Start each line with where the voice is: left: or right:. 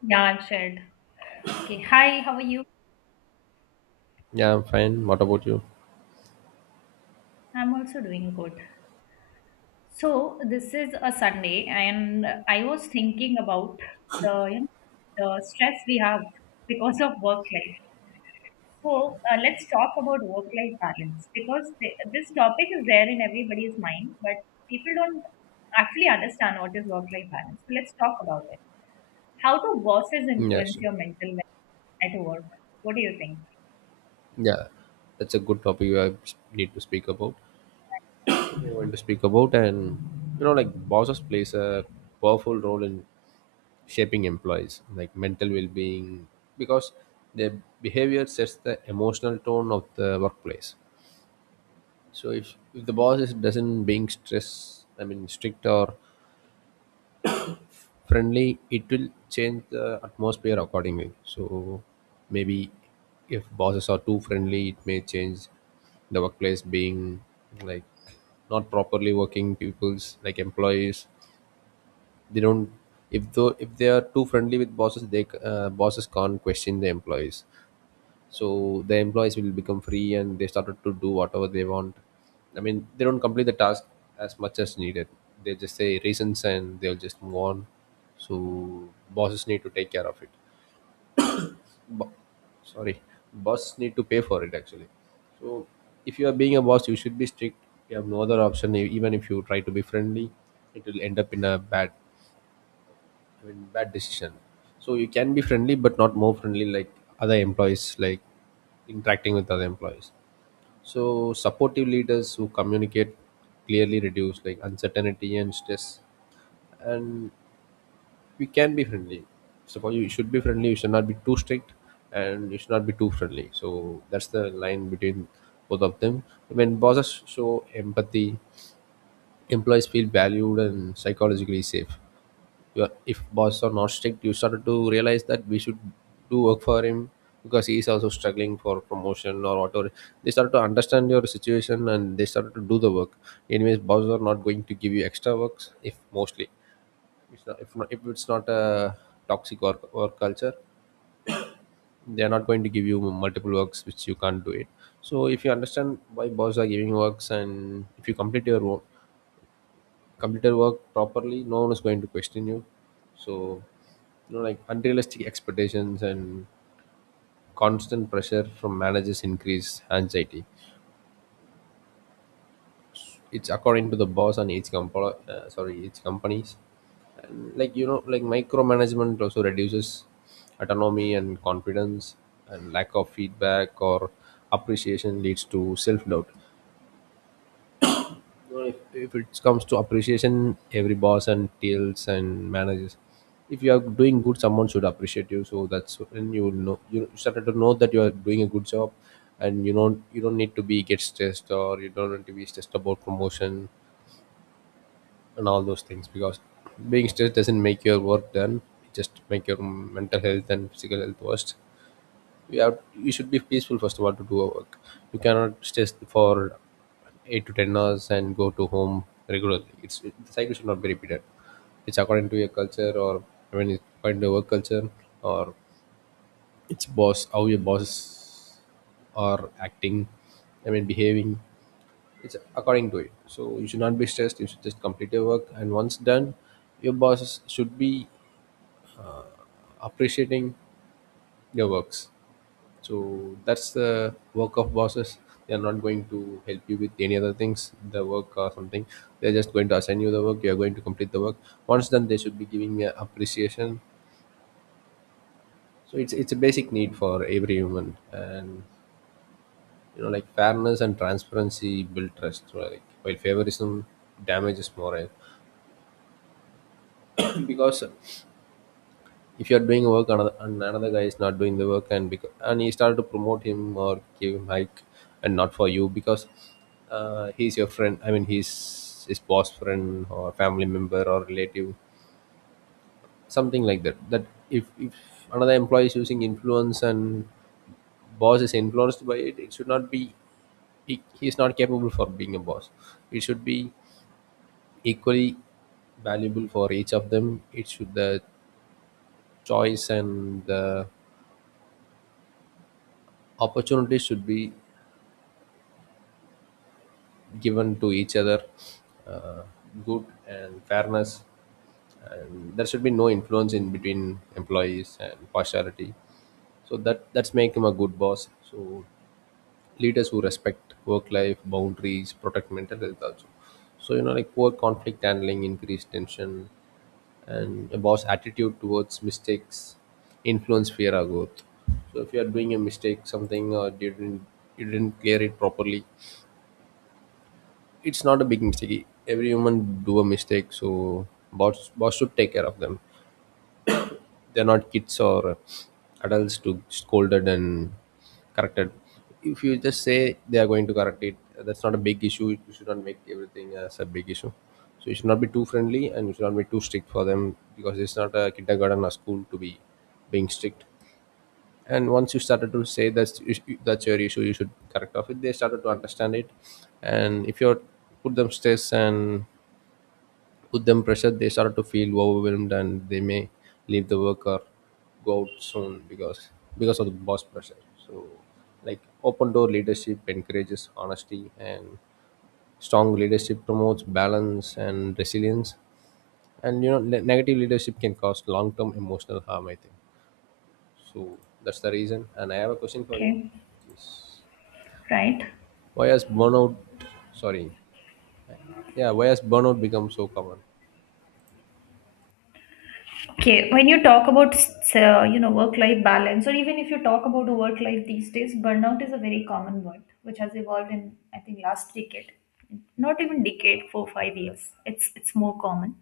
left: Yeah, I've shared. Okay. Hi, how are you?
right: Yeah, I'm fine. What about you?
left: I'm also doing good. So this is a Sunday, and I was thinking about the you know, the stress we have because of work life. So let's talk about work life balance because this topic is there in everybody's mind, but people don't actually understand what is work life balance. So let's talk about it. How do bosses
right: Mm, Yeah,
left: influence
right: sure.
left: your mental health at work? What do you think?
right: Yeah, that's a good topic I need to speak about. I want to speak about, and you know, like bosses plays a powerful role in shaping employees, like mental well-being, because their behavior sets the emotional tone of the workplace. So if the boss is doesn't being stress, I mean strict or friendly, it will change the atmosphere accordingly. So maybe if bosses are too friendly, it may change the workplace being like not properly working people's like employees. They don't if though if they are too friendly with bosses, bosses can't question the employees, so the employees will become free and they started to do whatever they want. I mean they don't complete the task as much as needed. They just say reasons and they'll just move on. So bosses need to take care of it. Bo- sorry Boss need to pay for it actually. So if you are being a boss you should be strict. You have no other option. Even if you try to be friendly it will end up in a bad, I mean, bad decision. So you can be friendly but not more friendly, like other employees, like interacting with other employees. So supportive leaders who communicate clearly reduce like uncertainty and stress, and we can be friendly. Suppose you should be friendly. You should not be too strict, and you should not be too friendly. So that's the line between both of them. When bosses show empathy, employees feel valued and psychologically safe. Your if boss are not strict you started to realize that we should do work for him because he is also struggling for promotion or whatever. They started to understand your situation and they started to do the work. Anyways bosses are not going to give you extra works if mostly it's not, if, not, if it's not a toxic work culture. They are not going to give you multiple works which you can't do it. So if you understand why bosses are giving works and if you complete your work, completed work properly, no one is going to question you. So, you know, like unrealistic expectations and constant pressure from managers increase anxiety. It's according to the boss and each company, each companies. And like you know, like micromanagement also reduces autonomy and confidence, and lack of feedback or appreciation leads to self doubt. Know, if it comes to appreciation every boss and TLs and managers, if you are doing good someone should appreciate you, so that's when you will know, you started to know that you are doing a good job. And you don't need to be get stressed, or you don't need to be stressed about promotion and all those things, because being stressed doesn't make your work done, it just make your mental health and physical health worse. You should be peaceful first of all to do a work. You cannot stay for 8 to 10 hours and go to home regularly. It, the cycle should not be repeated. It's according to your culture, or I mean it's according to your work culture, or it's boss, how your boss are acting, I mean behaving. It's according to it. So you should not be stressed, you should just complete your work, and once done your boss should be appreciating your works. So that's the work of bosses. They are not going to help you with any other things, the work or something. They're just going to assign you the work. You are going to complete the work. Once done, they should be giving you appreciation. So it's a basic need for every human, and you know like fairness and transparency build trust. Right? While favorism damages morale, because if you're doing work another, and another guy is not doing the work, and because and he started to promote him or give him hike and not for you because he's your friend, I mean he's his boss friend or family member or relative, something like that. That if another employee is using influence and boss is influenced by it, it should not be, he is not capable for being a boss. It should be equally valuable for each of them. It should, the choice and the opportunity should be given to each other. uh, Good and fairness, and there should be no influence in between employees and partiality. So that's make him a good boss. So leaders who respect work life boundaries protect mental health also. So you know like poor conflict handling increased tension, and a boss attitude towards mistakes influence fear or growth. So if you are doing a mistake something, or you didn't, you didn't clear it properly, it's not a big mistake. Every human do a mistake, so boss should take care of them. They're not kids or adults to scolded and corrected. If you just say they are going to correct it, that's not a big issue. You should not make everything as a big issue. So you should not be too friendly and you should not be too strict for them, because it's not a kindergarten or school to be being strict. And once you started to say that's your issue, you should correct off it. They started to understand it. And if you put them stress and put them pressure, they start to feel overwhelmed and they may leave the work or go out soon because of the boss pressure. So like open door leadership encourages honesty, and strong leadership promotes balance and resilience. And you know negative leadership can cause long-term emotional harm, I think. So that's the reason, and I have a question for you.
left: Okay,
right: Yes.
left: right.
right: Why has burnout, sorry, yeah, why has burnout become so common?
left: Okay, when you talk about work-life balance, or even if you talk about work-life these days, burnout is a very common word which has evolved in I think last decade, not even decade, 4 5 years. It's more common.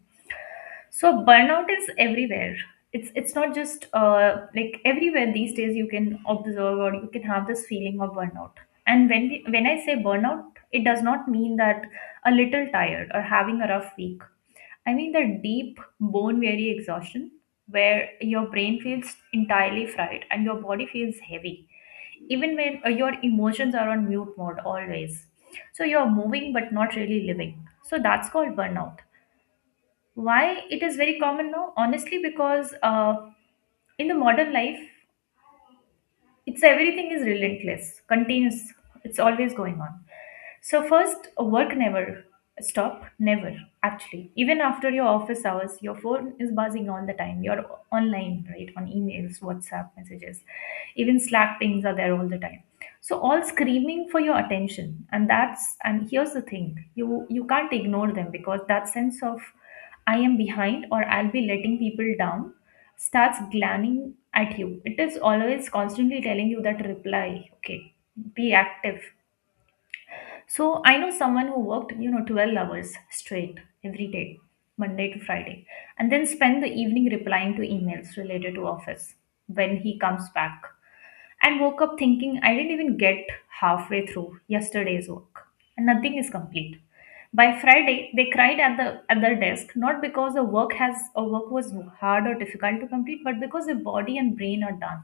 left: So burnout is everywhere. It's not just like everywhere these days you can observe or you can have this feeling of burnout. And when I say burnout, it does not mean that a little tired or having a rough week. I mean the deep bone weary exhaustion where your brain feels entirely fried and your body feels heavy even when your emotions are on mute mode always. So you're moving but not really living, so that's called burnout. Why it is very common now? Honestly, because in the modern life, it's everything is relentless, continuous. It's always going on. So first, work never stop, never actually. Even after your office hours, your phone is buzzing all the time. You're online, right? On emails, WhatsApp messages, even Slack pings are there all the time. So all screaming for your attention, and that's and here's the thing: you can't ignore them because that sense of I am behind or I'll be letting people down starts glancing at you. It is always constantly telling you that reply, okay, be active. So I know someone who worked, you know, 12 hours straight every day, Monday to Friday, and then spent the evening replying to emails related to office when he comes back and woke up thinking I didn't even get halfway through yesterday's work. And nothing is complete. By Friday, they cried at their desk, not because the work has or work was hard or difficult to complete, but because the body and brain are done.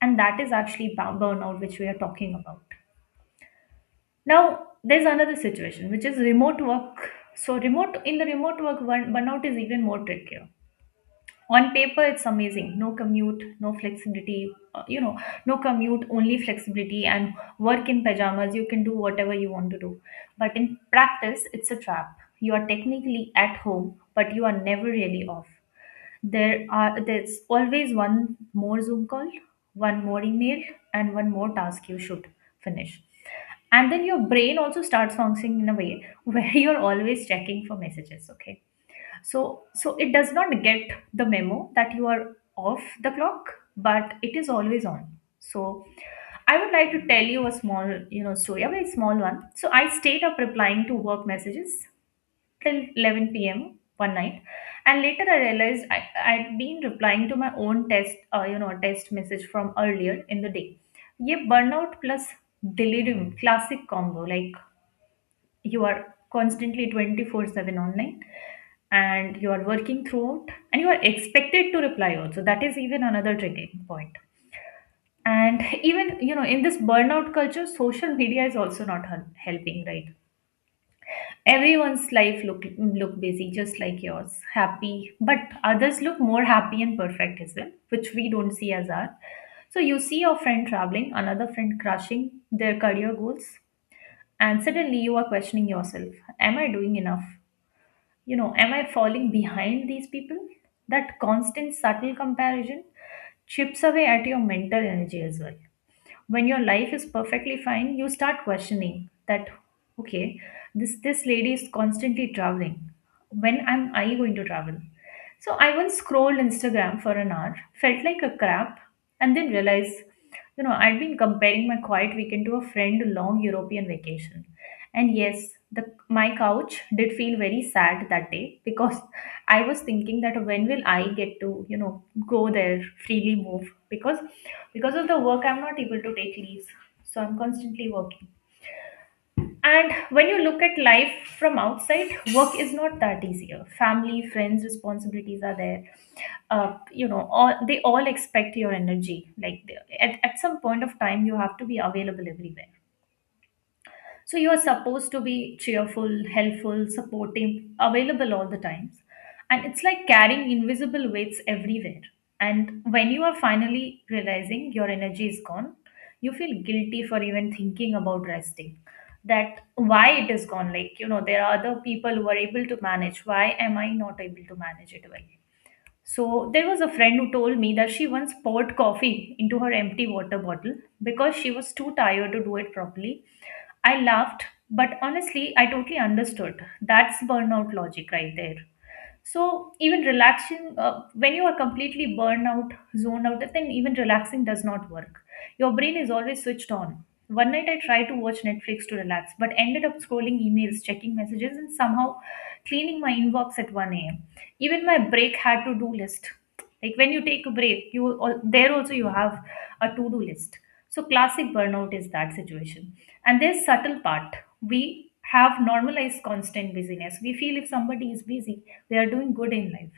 left: And that is actually burnout, which we are talking about. Now, there's another situation, which is remote work. So, remote in the remote work, burnout is even more tricky. On paper it's amazing, no commute, no flexibility, no commute, only flexibility, and work in pajamas, you can do whatever you want to do, but in practice it's a trap. You are technically at home but you are never really off. There's always one more Zoom call, one more email, and one more task you should finish. And then your brain also starts functioning in a way where you're always checking for messages, okay, so, so it does not get the memo that you are off the clock, but it is always on. So, I would like to tell you a small, you know, story, a very small one. So, I stayed up replying to work messages till 11 p.m. one night, and later I realized I had been replying to my own test, test message from earlier in the day. ये burnout plus delirium, classic combo. Like you are constantly 24/7 online and you are working throughout and you are expected to reply also, that is even another triggering point. And even you know in this burnout culture social media is also not helping, right? Everyone's life look look busy just like yours, happy, but others look more happy and perfect as well, which we don't see as our. So you see your friend traveling, another friend crushing their career goals, and suddenly you are questioning yourself, am I doing enough? You know, am I falling behind these people? That constant subtle comparison chips away at your mental energy as well. When your life is perfectly fine, you start questioning that, okay, this lady is constantly traveling, when am I going to travel? So I once scrolled Instagram for an hour, felt like a crap, and then realized, you know, I'd been comparing my quiet weekend to a friend long european vacation. And yes, the my couch did feel very sad that day because I was thinking that when will I get to, you know, go there freely move, because of the work I'm not able to take leaves. So I'm constantly working. And when you look at life from outside, work is not that easier. Family, friends, responsibilities are there. They all expect your energy. Like at some point of time, you have to be available everywhere. So you are supposed to be cheerful, helpful, supportive, available all the times. And it's like carrying invisible weights everywhere. And when you are finally realizing your energy is gone, you feel guilty for even thinking about resting. That why it is gone. Like, you know, there are other people who are able to manage. Why am I not able to manage it well? So there was a friend who told me that she once poured coffee into her empty water bottle because she was too tired to do it properly. I laughed, but honestly, I totally understood. That's burnout logic right there. So even relaxing when you are completely burned out, zoned out, then even relaxing does not work. Your brain is always switched on. One night I tried to watch Netflix to relax but ended up scrolling emails, checking messages, and somehow cleaning my inbox at 1 a.m. Even my break had to do list, like when you take a break, there also you have a to do list. So classic burnout is that situation. And there's subtle part, we have normalized constant busyness, we feel if somebody is busy they are doing good in life.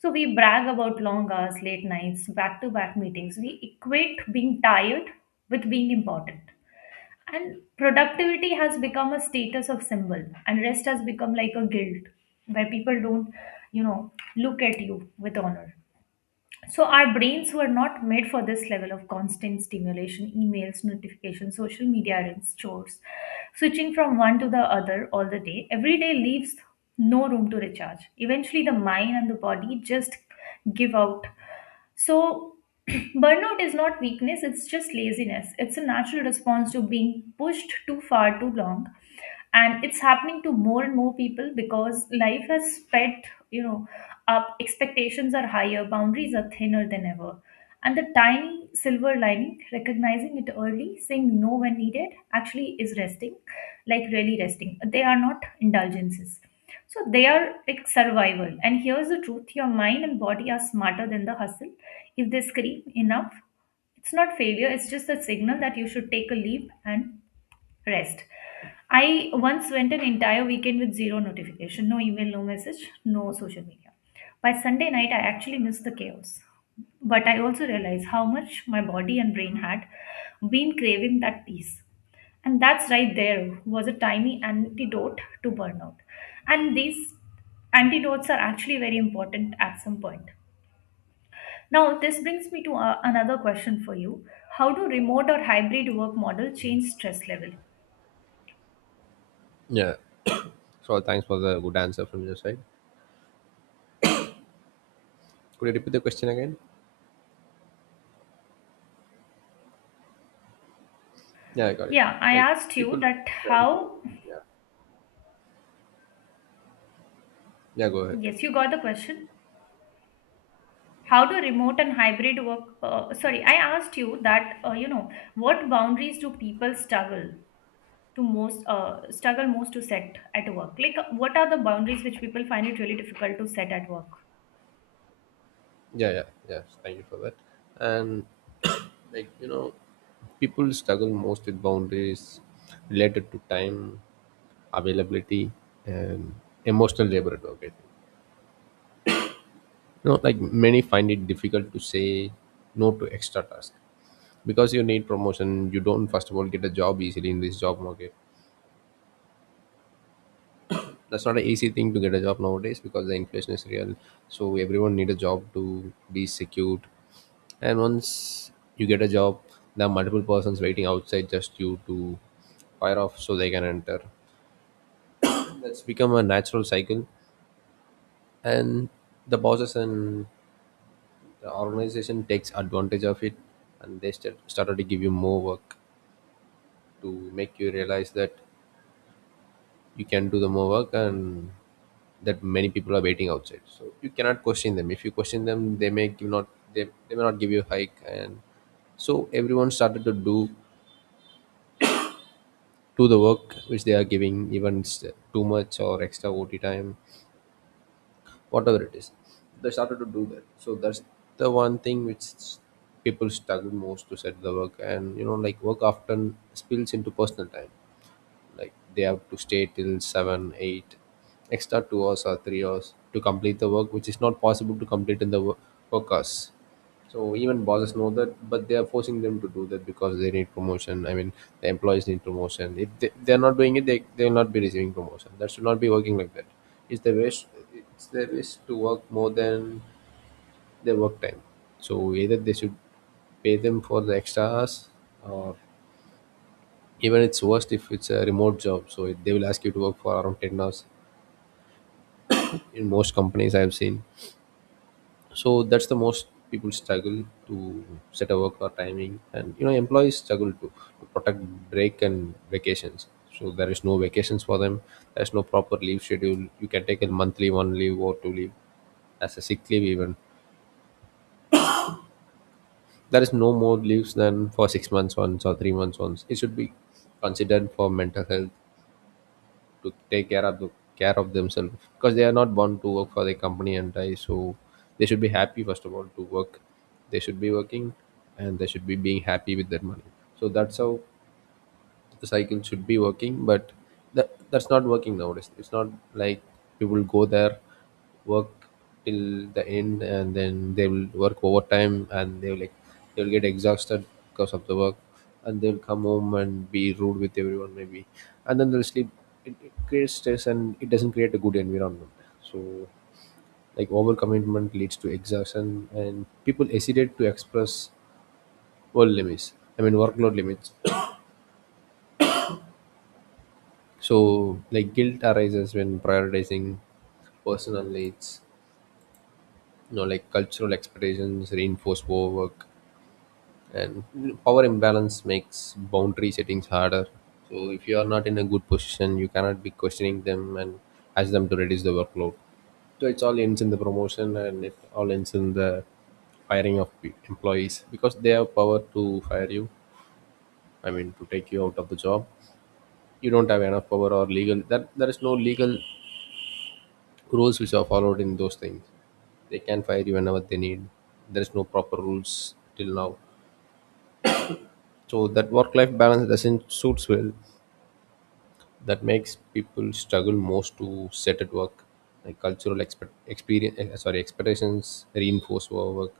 left: So we brag about long hours, late nights, back to back meetings. We equate being tired with being important. And productivity has become a status of symbol, and rest has become like a guilt where people don't, you know, look at you with honor. So our brains were not made for this level of constant stimulation, emails, notifications, social media, and chores. Switching from one to the other all the day, every day leaves no room to recharge. Eventually, the mind and the body just give out. So, burnout is not weakness, it's just laziness. It's a natural response to being pushed too far too long, and it's happening to more and more people because life has sped, you know, up. Expectations are higher, boundaries are thinner than ever. And the tiny silver lining, recognizing it early, saying no when needed, actually is resting, like really resting, they are not indulgences. So they are like survival. And here's the truth, your mind and body are smarter than the hustle. If they scream enough, it's not failure, it's just a signal that you should take a leap and rest. I once went an entire weekend with zero notification, no email, no message, no social media. By Sunday night, I actually missed the chaos. But I also realized how much my body and brain had been craving that peace. And that's right, there was a tiny antidote to burnout. And these antidotes are actually very important at some point. Now, this brings me to another question for you. How do remote or hybrid work model change stress level?
right: Yeah, so thanks for the good answer from your side. Could you repeat the question again? Yeah, I got it.
left: Yeah, I
right: Like
left: asked you
right: people
left: that
right: trying
left: how.
right: to, yeah. Yeah, go ahead.
left: Yes, you got the question. How do remote and hybrid work? Sorry, I asked you that, what boundaries do people struggle most to set at work? Like, what are the boundaries which people find it really difficult to set at work?
right: Yeah, yeah, yeah, Thank you for that. And like, you know, people struggle most with boundaries related to time, availability and emotional labor at work, I think. You know, like many find it difficult to say no to extra tasks. Because you need promotion, you don't first of all get a job easily in this job market. That's not an easy thing to get a job nowadays because the inflation is real. So everyone need a job to be secured. And once you get a job there are multiple persons waiting outside just you to fire off so they can enter. That's become a natural cycle. And the bosses and the organization takes advantage of it, and they started to give you more work, to make you realize that you can do the more work, and that many people are waiting outside so you cannot question them. If you question them they may give not, they may not give you a hike. And so everyone started to do the work which they are giving, even too much or extra ot time, whatever it is, they started to do that. So that's the one thing which people struggle most to set the work. And you know like work often spills into personal time, like they have to stay till 7 8 extra 2 hours or 3 hours to complete the work which is not possible to complete in the work hours. So even bosses know that, but they are forcing them to do that because they need promotion, I mean the employees need promotion. If they, they're not doing it, they will not be receiving promotion. That should not be working like that. It's the wish, it's their wish to work more than their work time. So either they should pay them for the extra hours, or even it's worst if it's a remote job, so it, they will ask you to work for around 10 hours in most companies I have seen. So that's the most people struggle to set a work or timing. And you know employees struggle to protect break and vacations. So there is no vacations for them. There's no proper leave schedule, you can take a monthly one leave or two leave as a sick leave. Even there is no more leaves than for 6 months once or 3 months once. It should be considered for mental health, to take care of the care of themselves, because they are not born to work for the company and die. So they should be happy first of all to work, they should be working, and they should be being happy with their money. So that's how the cycle should be working, but that, that's not working nowadays. It's not like people go there, work till the end, and Then they will work overtime and they will, like, they will get exhausted because of the work, and they'll come home and be rude with everyone maybe, and then they'll sleep. It creates stress and it doesn't create a good environment. So, like, overcommitment leads to exhaustion and people hesitate to express work limits. I mean workload limits. So, like, guilt arises when prioritizing personal needs. Like, cultural expectations reinforce overwork, and power imbalance makes boundary settings harder. So, if you are not in a good position, you cannot be questioning them and ask them to reduce the workload. So, it's all ends in the promotion and it all ends in the firing of employees because they have power to fire you. I mean, to take you out of the job. You don't have enough power or legal. That there is no legal rules which are followed in those things. They can fire you whenever they need. There is no proper rules till now. So that work-life balance doesn't suits well. That makes people struggle most to set at work. Like cultural expectations reinforce work,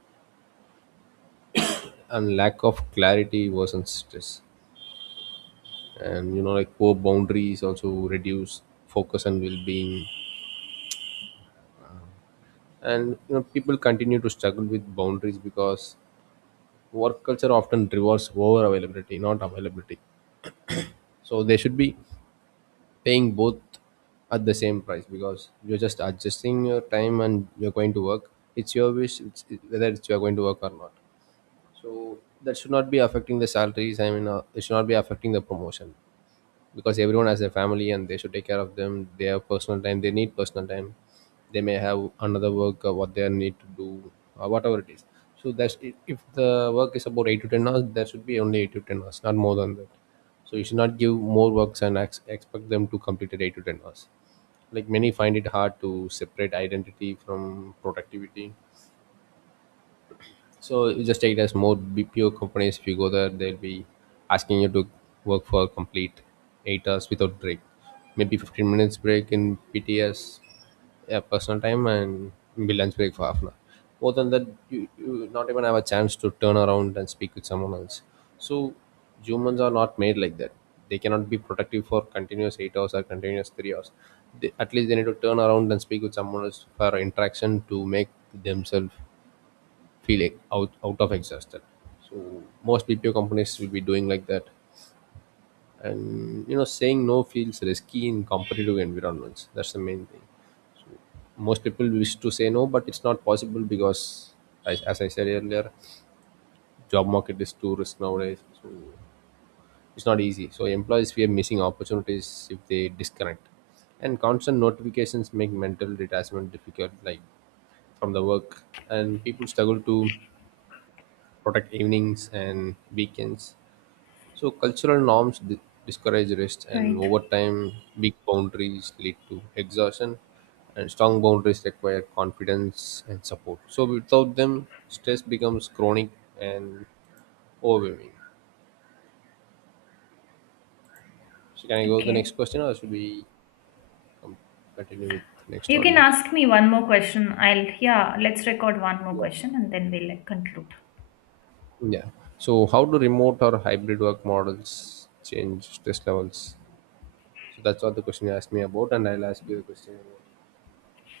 right: and lack of clarity worsens stress. Like, poor boundaries also reduce focus and well-being. And people continue to struggle with boundaries because work culture often rewards over availability, not availability. So they should be paying both at the same price, because you're just adjusting your time and you're going to work. It's your wish. Whether it's you're going to work or not, so that should not be affecting the salaries. I mean it should not be affecting the promotion, because everyone has a family and they should take care of them. They have personal time, they need personal time. They may have another work or what they need to do, or whatever it is. So that's if the work is about 8 to 10 hours, there should be only 8 to 10 hours, not more than that. So you should not give more works and expect them to complete it 8 to 10 hours. Like, many find it hard to separate identity from productivity. So you just take it as more BPO companies. If you go there, they'll be asking you to work for complete 8 hours without break. Maybe 15 minutes break in PTS, yeah, personal time, and maybe lunch break for half an hour. More than that, you not even have a chance to turn around and speak with someone else. So humans are not made like that. They cannot be productive for continuous 8 hours or continuous 3 hours. They, at least they need to turn around and speak with someone else for interaction to make themselves feel like out of exhausted. So most BPO companies will be doing like that. And you know, saying no feels risky in competitive environments. That's the main thing. Most people wish to say no but it's not possible because, as I said earlier, job market is too risk nowadays. So it's not easy. So employees fear missing opportunities if they disconnect, and constant notifications make mental detachment difficult, like, from the work. And people struggle to protect evenings and weekends. So cultural norms discourage rest, and over
left: Right.
right: time, weak boundaries lead to exhaustion, and strong boundaries require confidence and support. So without them, stress becomes chronic and overwhelming. So can I go to the next
left: Okay.
right: question, or should we continue with the next
left: You can
right: audio?
left: ask me one more question. Yeah, let's record one more
right: Yeah.
left: question and then we'll, like, conclude.
right: Yeah. So how do remote or hybrid work models change stress levels? So that's what the question you asked me about, and I'll ask you the question. About.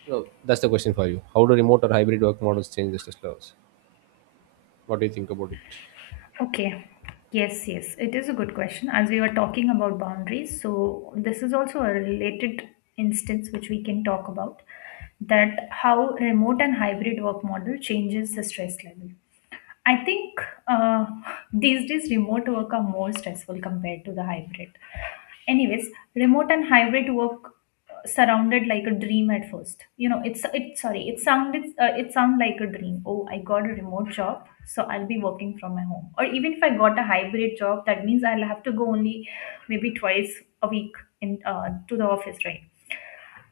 right: No, that's the question for you. How do remote or hybrid work models change the stress levels? What do you think about it?
left: Okay. Yes, yes. It is a good question. As we were talking about boundaries, so this is also a related instance which we can talk about, that how remote and hybrid work model changes the stress level. I think uh, these days remote work are more stressful compared to the hybrid. Anyways, remote and hybrid work surrounded like a dream at first. You know, it's it sorry, it sounded like a dream. Oh, I got a remote job, so I'll be working from my home. Or even if I got a hybrid job, that means I'll have to go only maybe twice a week in to the office, right?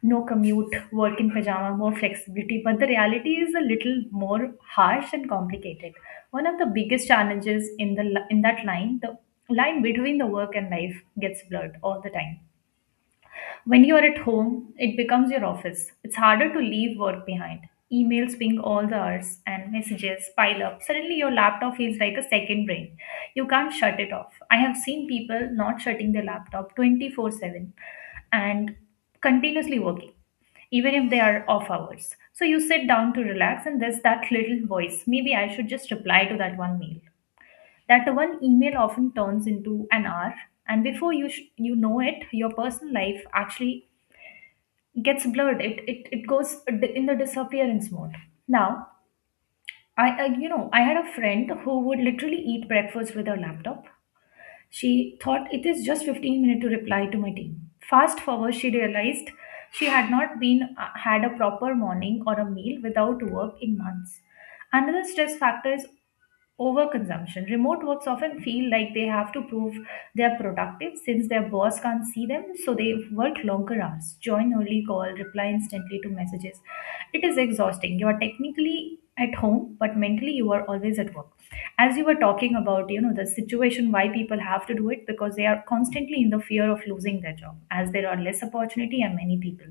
left: No commute, work in pajama, more flexibility. But the reality is a little more harsh and complicated. One of the biggest challenges: in that line, the line between the work and life gets blurred all the time. When you are at home, it becomes your office. It's harder to leave work behind. Emails ping all the hours and messages pile up. Suddenly, your laptop feels like a second brain. You can't shut it off. I have seen people not shutting their laptop 24/7 and continuously working, even if they are off hours. So, you sit down to relax, and there's that little voice, maybe I should just reply to that one mail. That one email often turns into an hour, and before you know it, your personal life actually gets blurred, it goes in the disappearance mode now. I you know I had a friend who would literally eat breakfast with her laptop. She thought it is just 15 minutes to reply to my team. Fast forward, she realized she had not been had a proper morning or a meal without work in months. Another stress factor is overconsumption. Remote works often feel like they have to prove they are productive since their boss can't see them, so they work longer hours, join early call, reply instantly to messages. It is exhausting. You are technically at home, but mentally you are always at work. As you were talking about, you know, the situation why people have to do it, because they are constantly in the fear of losing their job as there are less opportunity and many people,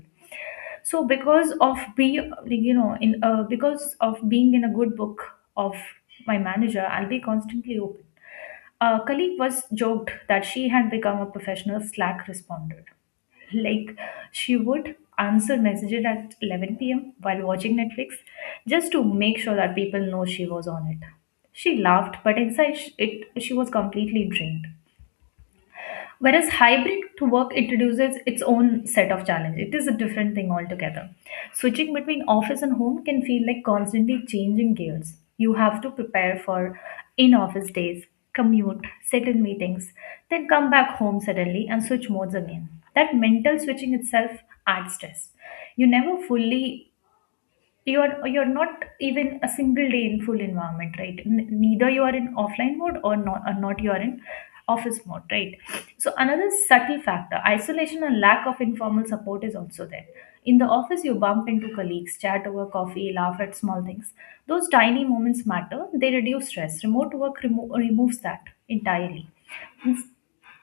left: so because of be like, you know, in because of being in a good book of my manager, I'll be constantly open. A colleague was joked that she had become a professional Slack responder. Like, she would answer messages at 11 p.m. while watching Netflix, just to make sure that people know she was on it. She laughed, but inside she was completely drained. Whereas hybrid to work introduces its own set of challenges. It is a different thing altogether. Switching between office and home can feel like constantly changing gears. You have to prepare for in office days, commute, sit in meetings, then come back home suddenly and switch modes again. That mental switching itself adds stress. You never fully, you're not even a single day in full environment, right? Neither you are in offline mode or not, or not you are in office mode, right? So another subtle factor, isolation and lack of informal support, is also there. In the office you bump into colleagues, chat over coffee, laugh at small things. Those tiny moments matter, they reduce stress. Remote work removes that entirely.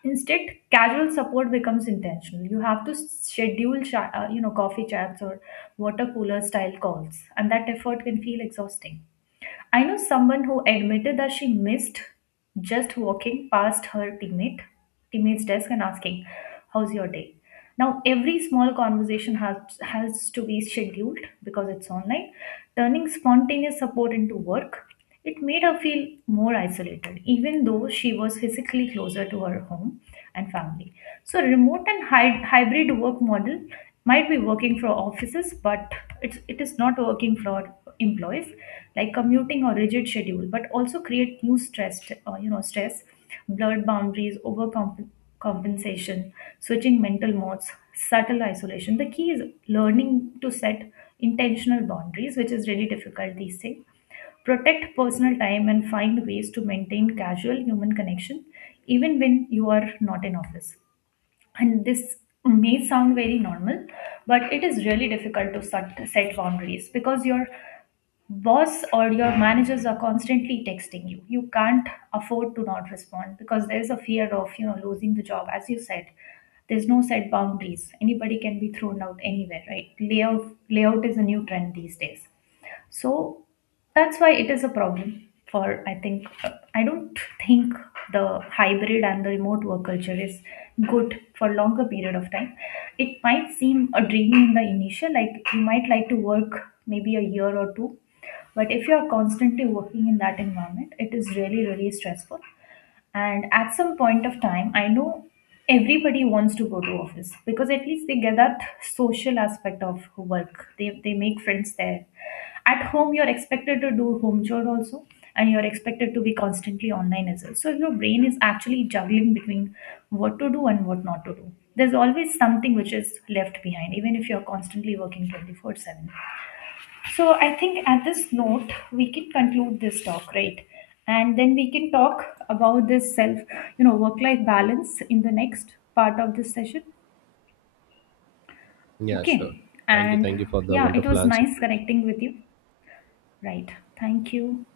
left: Instead, casual support becomes intentional. You have to schedule coffee chats or water cooler style calls, and that effort can feel exhausting. I know someone who admitted that she missed just walking past her teammate's desk and asking, "How's your day?" Now, every small conversation has to be scheduled because it's online, turning spontaneous support into work. It made her feel more isolated, even though she was physically closer to her home and family. So, remote and hybrid work model might be working for offices, but it is not working for employees, like commuting or rigid schedule, but also create new stress, stress, blurred boundaries, overcompensation, compensation, switching mental modes, subtle isolation. The key is learning to set intentional boundaries, which is really difficult these days. Protect personal time and find ways to maintain casual human connection even when you are not in office. And this may sound very normal, but it is really difficult to set boundaries because your boss or your managers are constantly texting you. You can't afford to not respond because there is a fear of, you know, losing the job. As you said, there's no set boundaries, anybody can be thrown out anywhere, right? Layout is a new trend these days. So that's why it is a problem for, I don't think the hybrid and the remote work culture is good for longer period of time. It might seem a dream in the initial, like you might like to work maybe a year or two, but if you are constantly working in that environment, it is really really stressful. And at some point of time, I know everybody wants to go to office because at least they get that social aspect of work. They make friends there. At home you're expected to do home chore also, and you're expected to be constantly online as well, so your brain is actually juggling between what to do and what not to do. There's always something which is left behind even if you're constantly working 24/7. So I think at this note, we can conclude this talk, right? And then we can talk about this self, you know, work life balance in the next part of this session.
right: Yeah, sure.
left: Okay.
right: Thank you.
left: And
right: Thank you for the
left: yeah, it
right: wonderful
left: was
right: answer.
left: nice connecting with you. Right. Thank you.